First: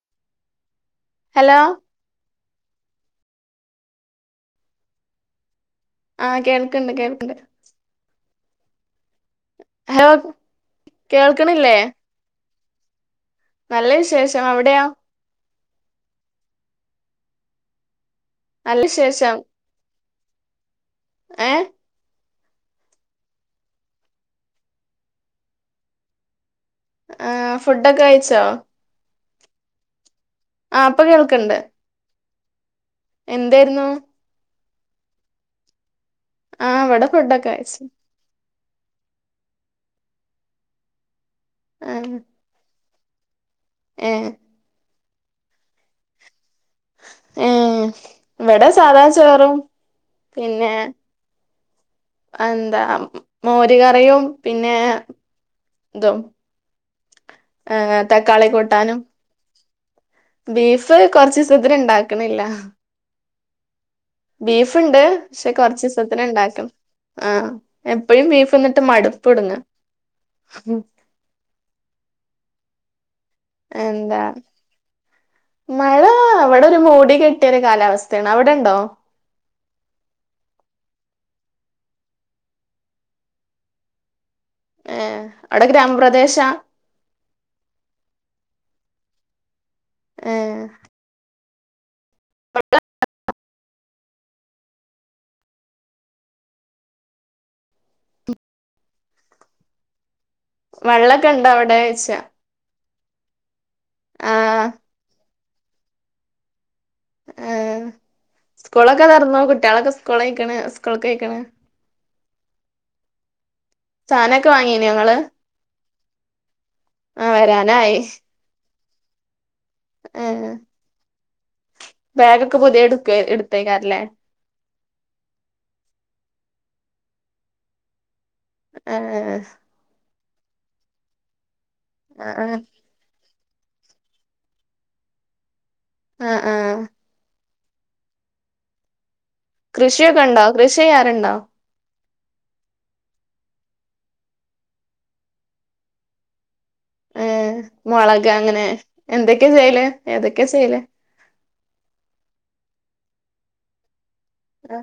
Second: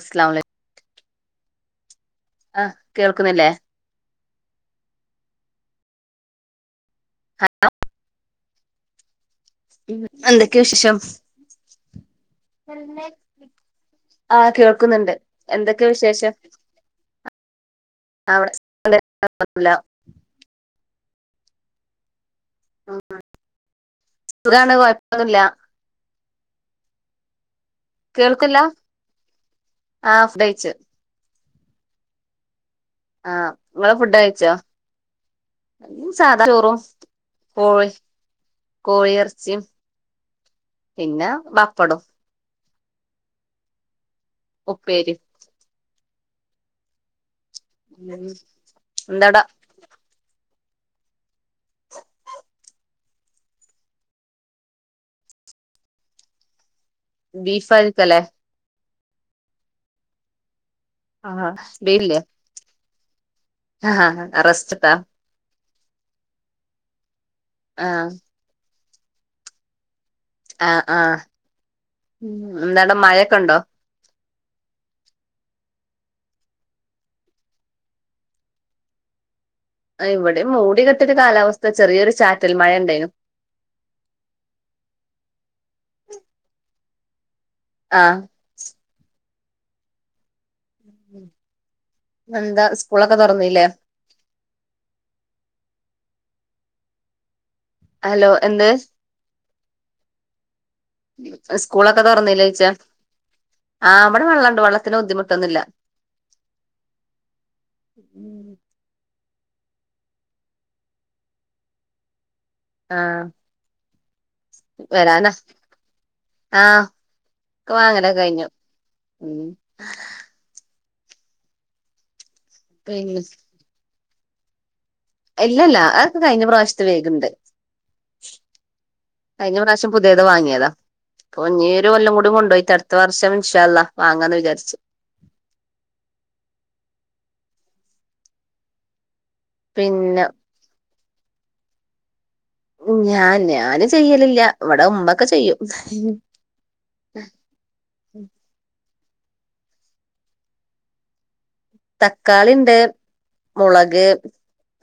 അസലാമു അലൈ ഹലോ ആ കേൾക്കുന്നില്ലേ ആ കേൾക്കുന്നു കേൾക്കുന്നു ഹലോ എന്തൊക്കെയാ വിശേഷം കേൾക്കണില്ലേ [inaudible] നല്ല വിശേഷം. എവിടെയാ? എന്തൊക്കെ വിശേഷം? നല്ല വിശേഷം [unintelligible] ഏ സുഖാണ് കൊഴപ്പമൊന്നുമില്ല. ആ ഫുടൊക്കെ കഴിച്ചോ? കേൾക്കില്ല ആഹ് ഫുഡ് കഴിച്ചു ആ ഇപ്പൊ കേൾക്കുണ്ട് ആ നിങ്ങള് ഫുഡ് കഴിച്ചോ? സാധാ ആ ചോറും, ഇവിടെ ഫുഡൊക്കെ കഴിച്ചു [unintelligible] കോഴി എറച്ചിയും പിന്നാ- പപ്പടോം ഏഹ് പേര് ഏഹ് എവടെ സാധാ എന്താടാ ചോറും പിന്നെ എന്താ മോര് കറിയും പിന്നെ ഇതും ബീഫ് ഏഹ് ആയിരിക്കല്ലേ തക്കാളി കുട്ടാനും ബീ ഫ് കൊറച്ച് ആഹ് ദിവസത്തിന് ബീഫില്ലേ ഇണ്ടക്കാണില്ലാ ആഹ് റസ്റ്റ്ത്താ ബീഫ്ണ്ട് ഷേ കൊറച്ച് ഇസത്തിന് ഇണ്ടാക്കണ് ആ ആഹ് എപ്പഴും ബീഫ് തി ന്നിട്ട് മട്പ്പെടെങ്ങാ ആഹ്‌ ആ എന്താണ് മയ എന്താ മഴ അവടെ ഒരു മൂടി കെട്ടിയൊരു കാലാവസ്ഥയാണ് അവിടെണ്ടോ ഇവടെയും മൂടികെട്ടിയൊരു കാലാവസ്ഥ ചെറിയൊരു ചാറ്റാൽ മഴയെണ്ടയെനു ഏ അവടെ ഗ്രാമപ്രദേശാ ആ ആഹ് എന്താ സ്‌കൂളൊക്കെ തൊറന്നീലെ ഹലോ എന്ത് വെള്ളൊക്കെ ഇണ്ടോ അവിടെ സ്കൂളൊക്കെ ചോയ്ച്ച തുറന്നില്ലേ ച്ചാ ആ അവടെ വെള്ള ഒണ്ട് ആഹ് വെള്ളത്തിന് ബുദ്ധിമു ട്ട്ന്നില്ലാ ആ സ്കൂളൊക്കെ തൊറെന്നോ? കുട്ടികളൊക്കെ സ്കൂളിക്കണ് സ്കൂൾക്കയക്കണ്. ആ സാനൊക്കേ വാങ്ങിനെ നിങ്ങള്. ആ ബുക്ക്‌ വാങ്ങലോക്കെ കഴിഞ്ഞു. ഉം ബാഗോക്കെ പുതിയെടുക്കെ പിന്നെ എടുത്ത് വെക്കാറില്ലേ. ഇല്ലല്ല അതർക്ക കഴിഞ്ഞ പ്രാവശ്യത്ത് വേഗംണ്ട് ഏഹ് കഴിഞ്ഞ പ്രാവശ്യം പുത് താ ഇത് വാങ്ങിയതാ [unintelligible] ഒരു കൊല്ലം കൂടി ആഹ് കൊണ്ടോയി അടുത്ത വർഷം ഷാ അള്ള വാങ്ങാന്ന് വിചാരിച്ചു. ആ ആ കൃഷിയൊക്കെ പിന്നെ ഒണ്ടോ? കൃഷിയ കണ്ടോ? ഞാൻ ഞാന് ചെയ്യലില്ല, ഇവടെ ഉമ്മക്കെ ചെയ്യും. ഏ മൊളക് അങ്ങനെ എന്തൊക്കെയ ചെയ്യല് ഏതൊക്കെ ചെയ്യല് തക്കാളി ഇണ്ട് മൊളക്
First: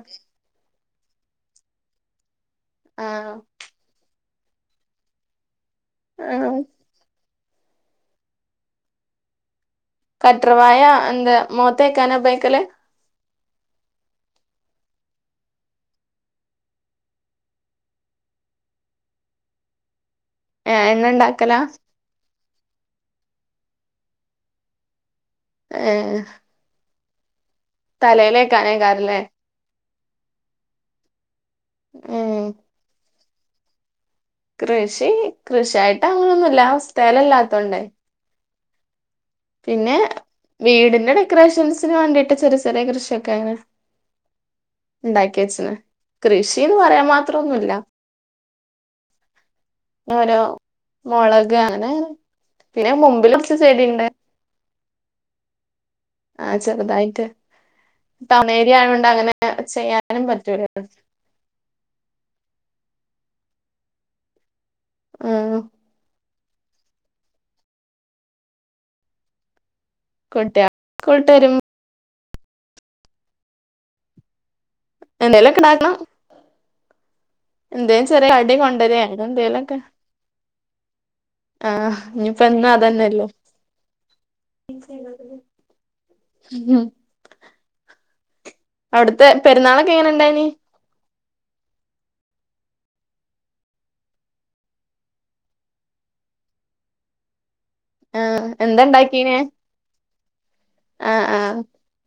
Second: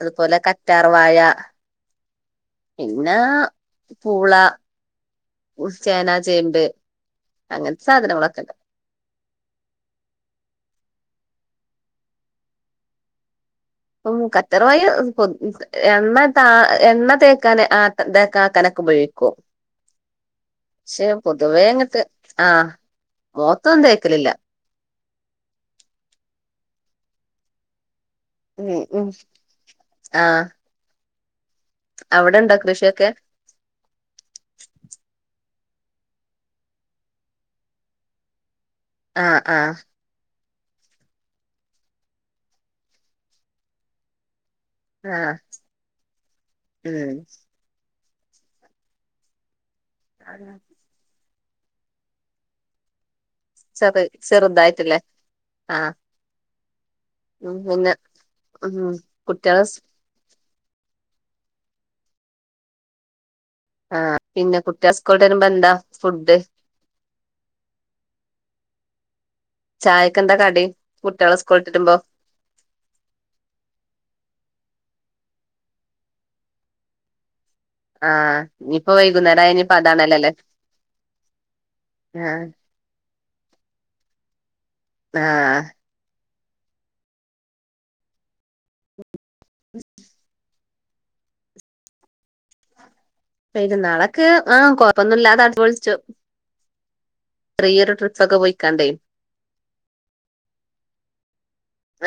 അതുപോലെ കറ്റാർ പവായ പിന്ന ആഹ് പൂള ഉൽച്ചേന ആഹ് ചേമ്പ് അങ്ങനത്തെ സാധനങ്ങളൊക്കെണ്ട്. കറ്റർവായ എന്ത് മോത്തേക്കാന ഉപയോഗിക്കല്. അം കറ്റർവാ മ് കൊത് എണ്ണ ത എണ്ണ തേക്കാന് ആ ത് തേക്ക ആക്കാനൊക്കെ ഉപയോഗിക്കും. ഏഹ് എണ്ണ ശ്ശെ ഇണ്ടാക്കലാ പൊതുവെങ്ങട്ട് ആഹ് മൊത്തൊന്നും തേക്കലില്ല. എഹ് തലയിലേക്ക അനേക്കാറല്ലേ. ആ ഉം അവിടെണ്ടോ കൃഷിയൊക്കെ. കൃഷി കൃഷിയായിട്ട് അങ്ങനൊന്നുല്ല സ്ഥലല്ലാത്തോണ്ടേ. ആ ആ പിന്നെ വീടിന്റെ ഡെക്കറേഷൻസിന് വേണ്ടിയിട്ട് ചെറിയ ചെറിയ കൃഷിയൊക്കെ അങ്ങനെ ആഹ് ഇണ്ടാക്കി വെച്ചിന് കൃഷീന്ന് പറയാൻ ഉം മാത്രം ഒന്നൂല്ല ഓരോ മൊള ക് അങ്ങനെ പിന്നെ മുമ്പിലും ചെടിണ്ട് ചെറ്തായിട്ട് ല്ലേ ആഹ്‌ ചെറ്തായി് ട്ട് ടൗണേരി ഉം ആയ കൊണ്ട് അങ്ങനെ കുട്ടികള് ചെയ്യാനും പറ്റൂല ആ പിന്ന കുട്ട് എസ്കോട്ട് വരുമ്പ ഉം ന്താ ഫുഡ് ചായക്കെന്താ കടി കുട്ട്യാള് സ്കൂള്ട്ട് കുട്ടായാള് സ്കൂൾട്ട് വരുമ്പോ എന്തെലോക്കെ ഇണ്ടാക്കണം എന്തേ ചെറിയ ആഹ് കടി ഇനിയിപ്പോ കൊണ്ടരെ വൈകുന്നേരായ ഇനിയിപ്പോ എന്തേലൊക്കെ അതാണല്ലോല്ലേ ആ ആഹ് ഇനിപ്പം എന്നും അത്ന്നല്ലേ [inaudible] ആഹ് ഉം അവിട്ത്തെ പെരുന്നാളൊക്കെ എങ്ങനൊണ്ടായിനി പെരുന്നാള്ക്ക് ഹാ കൊഴപ്പൊന്നുല്ലാതെ അട്ച്ച് പൊൾച്ചു റിയറ് ട്രിപ്സൊക്കെ ആഹ് എന്താ പോയ്ക്കാണ്ട് അ ആ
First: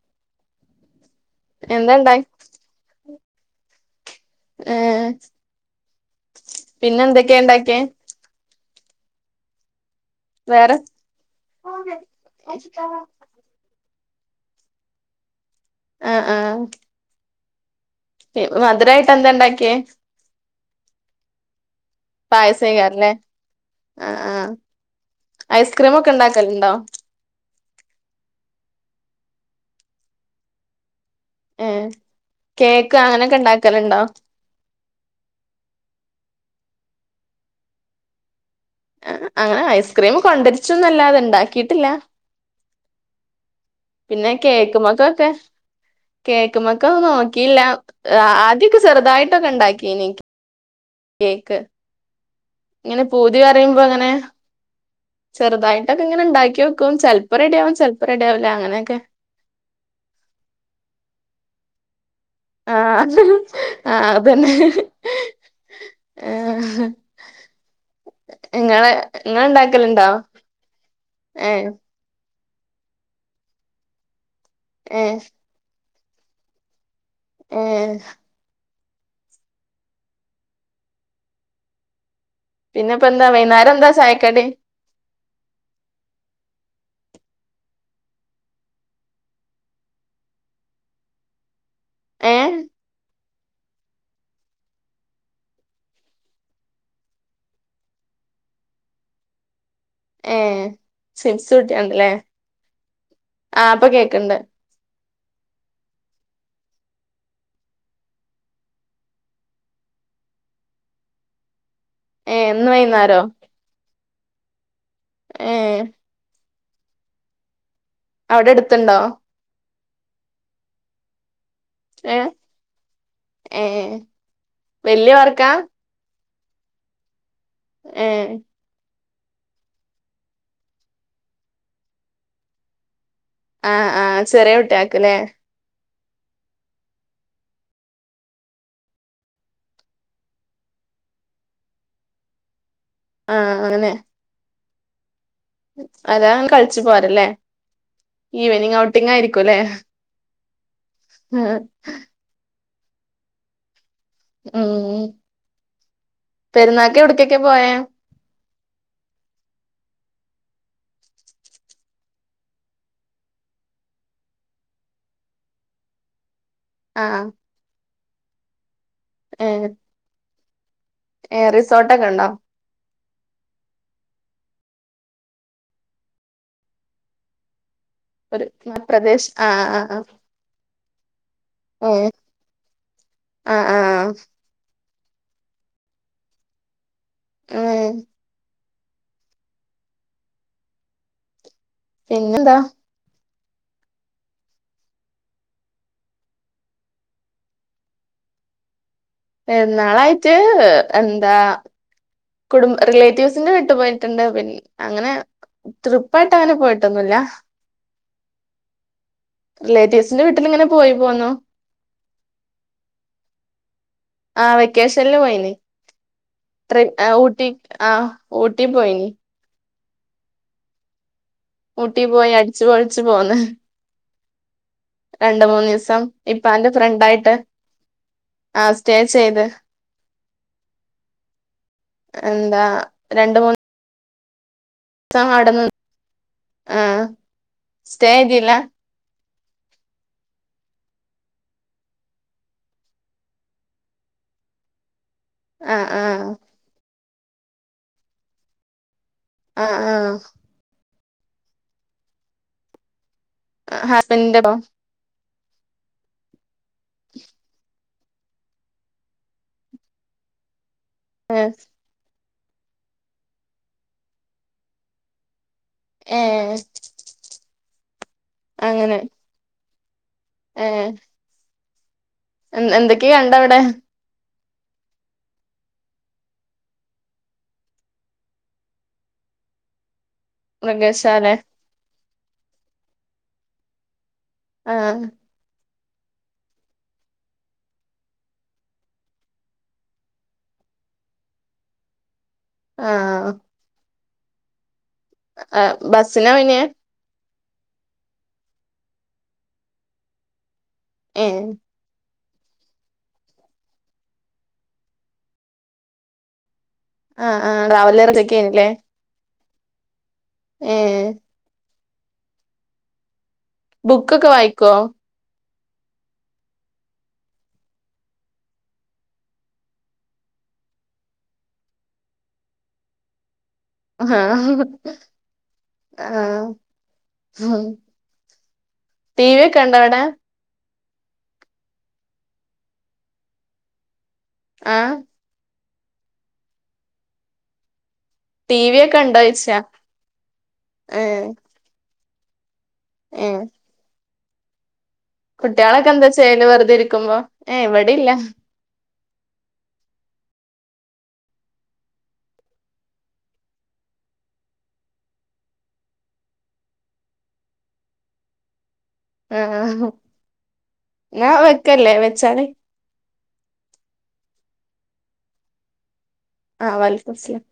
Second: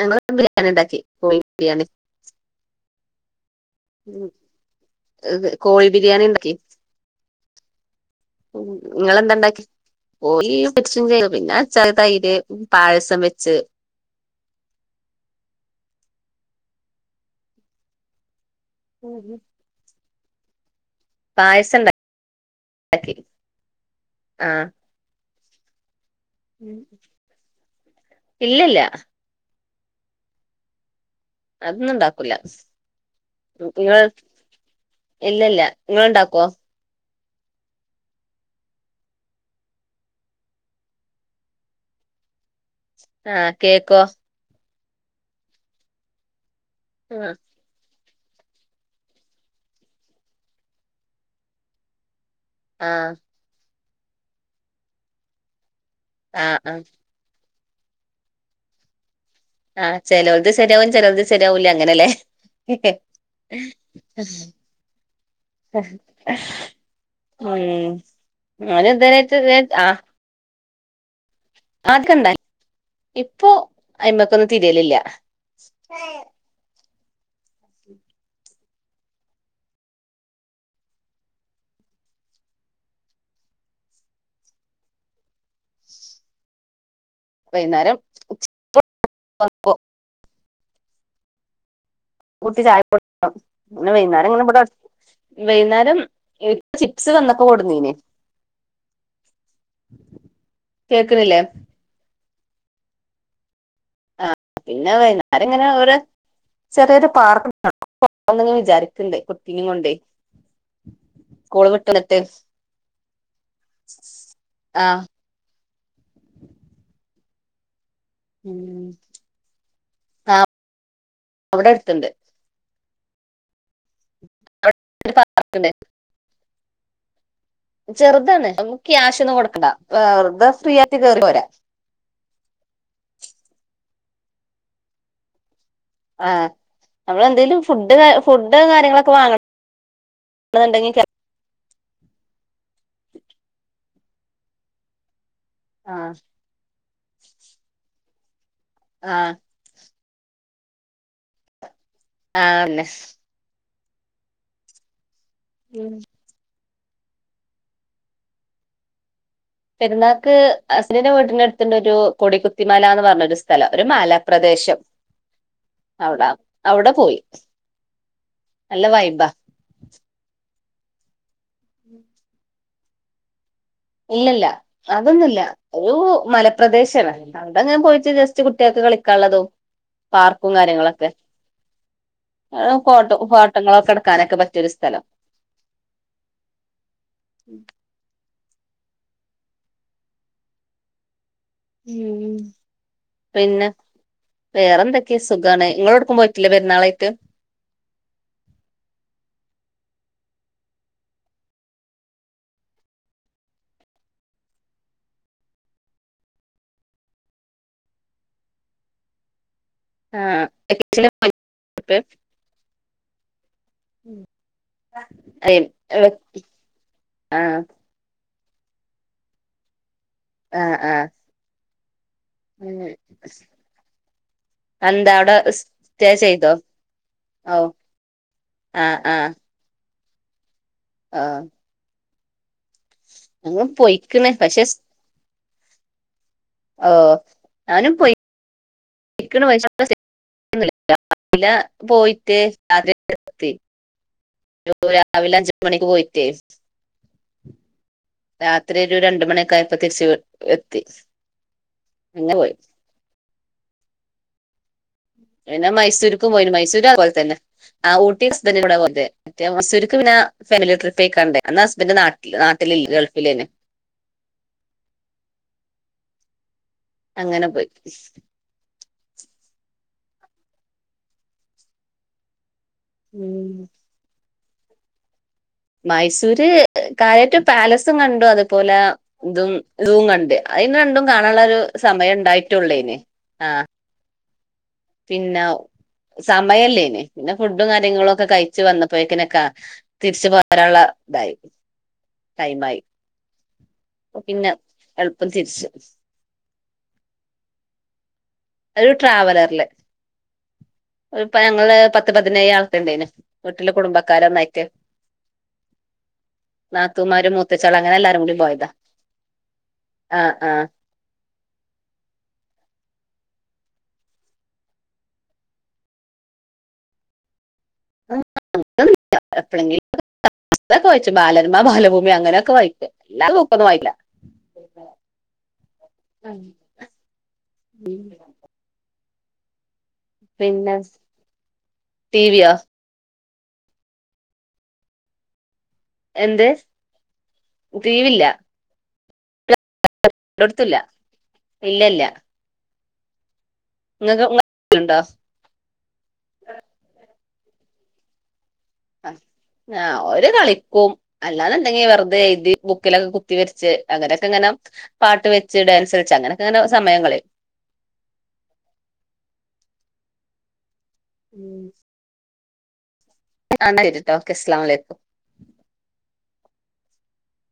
[unintelligible] ബിരിണി ണ്ടാക്കി കോയി ബിരിയാണി എന്താ ഹേ കോഴി ബിരിയാണി ഉണ്ടാക്കി പിന്നെന്തൊക്കെ ഇണ്ടാക്ക്യെ? ഉം ഇങ്ങളെന്താണ്ടാകെ ഓ ഈ വേറെ [unintelligible] പിന്നെ അച്ചാറ്, തൈര്, ആഹ് പായസം, വെച്ച് അ ആ മധുരാ ആയിട്ട് എന്താണ്ടാക്കെ പായസം ഇണ്ടാ പായസാ [unintelligible] ആ ആ ഐസ്ക്രീമൊ ക്കെണ്ടാക്കലുണ്ടോ? ഇല്ലില്ല ഏഹ് അതൊന്നും ഇണ്ടാക്കൂല കേക്ക് അങ്ങനൊക്കെ ഇണ്ടാക്കലുണ്ടോ [unintelligible] ഇല്ലില്ല നിങ്ങളിണ്ടാക്കുവോ? ആ അങ്ങനെ ഐസ്ക്രീം കൊണ്ടരിച്ചൊന്നുവല്ലാ അത് എണ്ടാക്കീട്ടില്ല ആ കേക്കോ പിന്നെ കേക്ക്മ സത്തെ കേ നുമ്മക്കത് ആ നോക്കീല്ല ആ ആദ്യൊക്കെ ചെറുതായിട്ടൊക്കെ ഉണ്ടാക്കിന് കേക്ക് ആ ഇങ്ങനെ പൂതി പറയുമ്പോ അങ്ങനെ ങേ ചെറുതായി തൊക്കെങ്ങനെ ആ ണ്ടാക്ക്യോക്കും ചെലപ്പോ റെഡിയാവും ചെ ചെലപ്പം റെഡിയാവില്ല അങ്ങനെയൊക്കെ ആ ചിലവത് ശരിയാവും ചിലവത് ശരിയാവുല്ലാ അങ്ങനല്ലേ ആ ആ അതന്നെ ഏഹ് ഉം ഞാന് ഇങ്ങളെ ഇങ്ങള് ഉണ്ടാക്കലുണ്ടോ ആക്കണ്ടേ ഇപ്പൊ എബക്ക് ഒന്നും തിരെലില്ല ഏഹ് [unintelligible] ഏഹ് പിന്നെ ഇപ്പ എന്താ വൈന്നേരം എന്താ ചായക്കടി വൈന്നേരം പുട്ട് [unintelligible] ഏഹ് കുട്ടി ചായ [unintelligible] വൈന്നേരം ഇങ്ങനെ വിടെ വൈന്നേരം പ്പ ചിപ്സ് വന്നൊപ്പാ കൊണ്ടൊന്നിന് ഏഹ് ചിപ്‌സ് കുട്ട് ഒണ്ടല്ലേ ആഹ് ഇപ്പൊ കേക്കണ്ട് ആരങ്ങനെ ഓരോ ചെറിയൊരു പാർക്ക് [unintelligible] പോണനിങ്ങനെ വിചാരിക്കണ്ട് കുട്ടീ നേയും കൊണ്ടെ സ്കൂൾ ഏഹ് ഇന്ന് വൈന്നേരോ ആഹ് ഏഹ് അവിടെ ഉം അടുത്തുണ്ടോ ആഹ് അവിടെ അടുത്തുണ്ട് എ ഏഹ് വല്ല്യ പാർക്കാ ചെറുതാണ് നമു ക്യാഷ് ഒന്നും കൊടുക്കണ്ട വെറുത ഫ്രീ ആയി കേറി പോരാ ആഹ് ആഹ് ചെറിയ കുട്ട്യാൾക്ക് അല്ലേ ആഹ് നമ്മൾ എന്തേലും ഫുഡ് ഫുഡ് കാര്യങ്ങളൊക്കെ വാങ്ങണ്ടെങ്കിൽ കേ ആഹ് അങ്ങനെ ആഹ് അതാന് കളിച്ചു പോരല്ലേ ഈവനിങ് ഔട്ടിങ് ആഹ് ആയിരിക്കുല്ലേ ആഹ് ആണല്ലെ ഉം ഉം പെരുന്നാൾക്ക് എവിടുക്കൊക്കെ പോയെ പെരുന്നാൾക്ക് അസിന്റെ വീട്ടിന് അടുത്തന്ന് ഒരു കൊടിക്കുത്തിമാല എന്ന് പറഞ്ഞ ഒരു സ്ഥലം ഒരു മലപ്രദേശം അവിട അവിടെ ആ പോയി നല്ല വൈബാ ഏ ഏ റിസോർട്ടൊക്കെണ്ടോ ഇല്ലല്ല അതൊന്നുല്ല ഒരു മലപ്രദേശമാണ് അവിടെ ഞാൻ പോയിട്ട് ഒരു ജസ്റ്റ് കുട്ടികൾക്ക് പ്രദേശ് കളിക്കാനുള്ളതും ആ ആ ആ പാർക്കും കാര്യങ്ങളൊക്കെ ഏ ആ ഫോട്ടോ ആ ആ ഫോട്ടങ്ങളൊക്കെ എടുക്കാനൊക്കെ പറ്റിയൊരു സ്ഥലം ഉം ഉം പിന്നെന്താ പിന്നെ വേറെന്തൊക്കെയാ സുഖാണ് നിങ്ങളോടുക്കും പോയിട്ടില്ലേ പെരുന്നാളായിട്ട് പെരുന്നാളായിട്ട് ഹ് എന്താ കുടുംബ റിലേറ്റീവ്സിന്റെ വീട്ട് പോയിട്ടുണ്ട് പിന്ന അങ്ങനെ ട്രിപ്പായിട്ട് അങ്ങനെ പോയിട്ടൊന്നുല്ല റിലേറ്റീവ്സിന്റെ ആഹ് വീട്ടില്ങ്ങനെ പോയി വെക്കേഷന് പോന്നു പോയിട്ട് ആ വെക്കേഷനിില് പോയിന് അതെ ട്രി ആ ഊട്ടി ആഹ് ആ ഊട്ടി പോയിനി ആഹ് ആഹ് ഊ ട്ടി പോയി അടിച്ചുപൊളിച്ച് പോന്ന് എന്താ അവിടെ രണ്ട് മൂന്ന് ദിവസം സ്റ്റേ ചെയ്തോ ഇപ്പാൻ്റെ ഫ്രണ്ടായിട്ട് ഓ ആ സ്റ്റേ ചെയ്ത് ഓ എന്താ രണ്ട് മൂന്ന് അങ്ങ് പോയി ക്ണ് പക്ഷെ സ് ആ ദിവസം അടന്ന് ഓ ഞാനും പോയി ക്ക്ണ് പക്ഷേ രാവിലെ പോയിട്ട് രാത്രി എത്തി രാവിലെ അഞ്ച് ആ മണിക്ക് ആ പോയിട്ടേ രാത്രി ഒരു രണ്ട് മണി ആ ഒക്കായപ്പോ തിരിച്ച വീ എത്തി അങ്ങെ പോയി ഹാ പിന്റെ പിന്നെ മൈസൂർക്കും പോയിന് മൈസൂ സൂരും അത് പോൽ തന്നെ ആ ഊട്ടി ഹസ്ബൻ്റൻ്റെ കൂടെ മറ്റേ മൈസൂർക്ക് പിന്നെ ഫാമിലി ട്രി പായികാണ്ടേ അന്ന് ഹസ്ബൻ്റ് നാട്ട നാട്ടിലില്ല ഗൾഫിലേയ്ന് ഏ അങ്ങനെ പോയി ഏഹ് എന്ത് ഉം എന്തൊക്കെയൊണ്ടവിടെ? മൈസൂര് കാര്യായിട്ട് പാലസും കണ്ടു അതുപോലെ ഇതും ഇതും കണ്ടു അയിന് രണ്ടും മൃഗശാല കാണാനുള്ള ഒരു സമയം ഉണ്ടായിട്ടുള്ളേനെ ആ ആ പിന്നൗ സമയമില്ലേനേ പിന്നെ ഫുഡ് കാര്യങ്ങളും ഒക്കെ കഴിച്ചു വന്നപ്പോഴക്കിനൊക്കെ തിരിച്ച് പ പോരാള്ളതായി ആഹ് ഓ പിന്നെ എളുപ്പം ആ തിരിച്ചു ആ ബസ്സിലാ പോയിനെ ഒരു ട്രാവലറില് ഏ ഇപ്പ ഞങ്ങള് പത്ത് പത്ത് പതിനേഴ് ആൾത്തെണ്ടേന് വീട്ടില് കുടുംബക്കാരന്നായിട്ട് ആ നാത്തൂൻമാരും ആ മൂത്തച്ചോള അങ്ങനെ ട്രാവലർ എല്ലാരും കൂടി പോയതാ ആഹ് ആഹ് ഏയ് ബുക്കൊക്കെ വായിക്കുവോ? [unintelligible] ബാലരമ ബാലഭൂമി അങ്ങനെയൊക്കെ വായിക്കും അല്ലാതൊ ആഹഹ് ആഹ് മ് ടി വി ഒക്കൊണ്ടവിടെ? പിന്നെ ടിവിയോ ആഹ് എന്ത് ടീവീല്ല കണ്ടായ്ച്ച എടുത്തില്ല ഇല്ല ഇല്ല ആ ങ്ങക്ക് കുട്ടികളൊക്കെ എന്താ ചെയ്യല് വെറുതെ ഇരിക്കുമ്പോ ഏ വടിം ല്ല ആ ഓര് കളിക്കും അല്ലാന്ന്ണ്ടെങ്കി വെറുതെ എഴുതി ബുക്കിലൊക്കെ കുത്തി വരച്ച് അങ്ങനൊക്കെ അങ്ങനെ പാട്ട് വെച്ച് ഡാൻസ് വെച്ച് അങ്ങനെയൊക്കെങ്ങനെ സമയം കളയും ആ ആ ഹ ന്നാ വെക്കല്ലേ വെച്ചാളി രിട്ടോ ഓക്കെ സ്ലാമലേക്കും ആ വലൈക്കുമസ്ലാം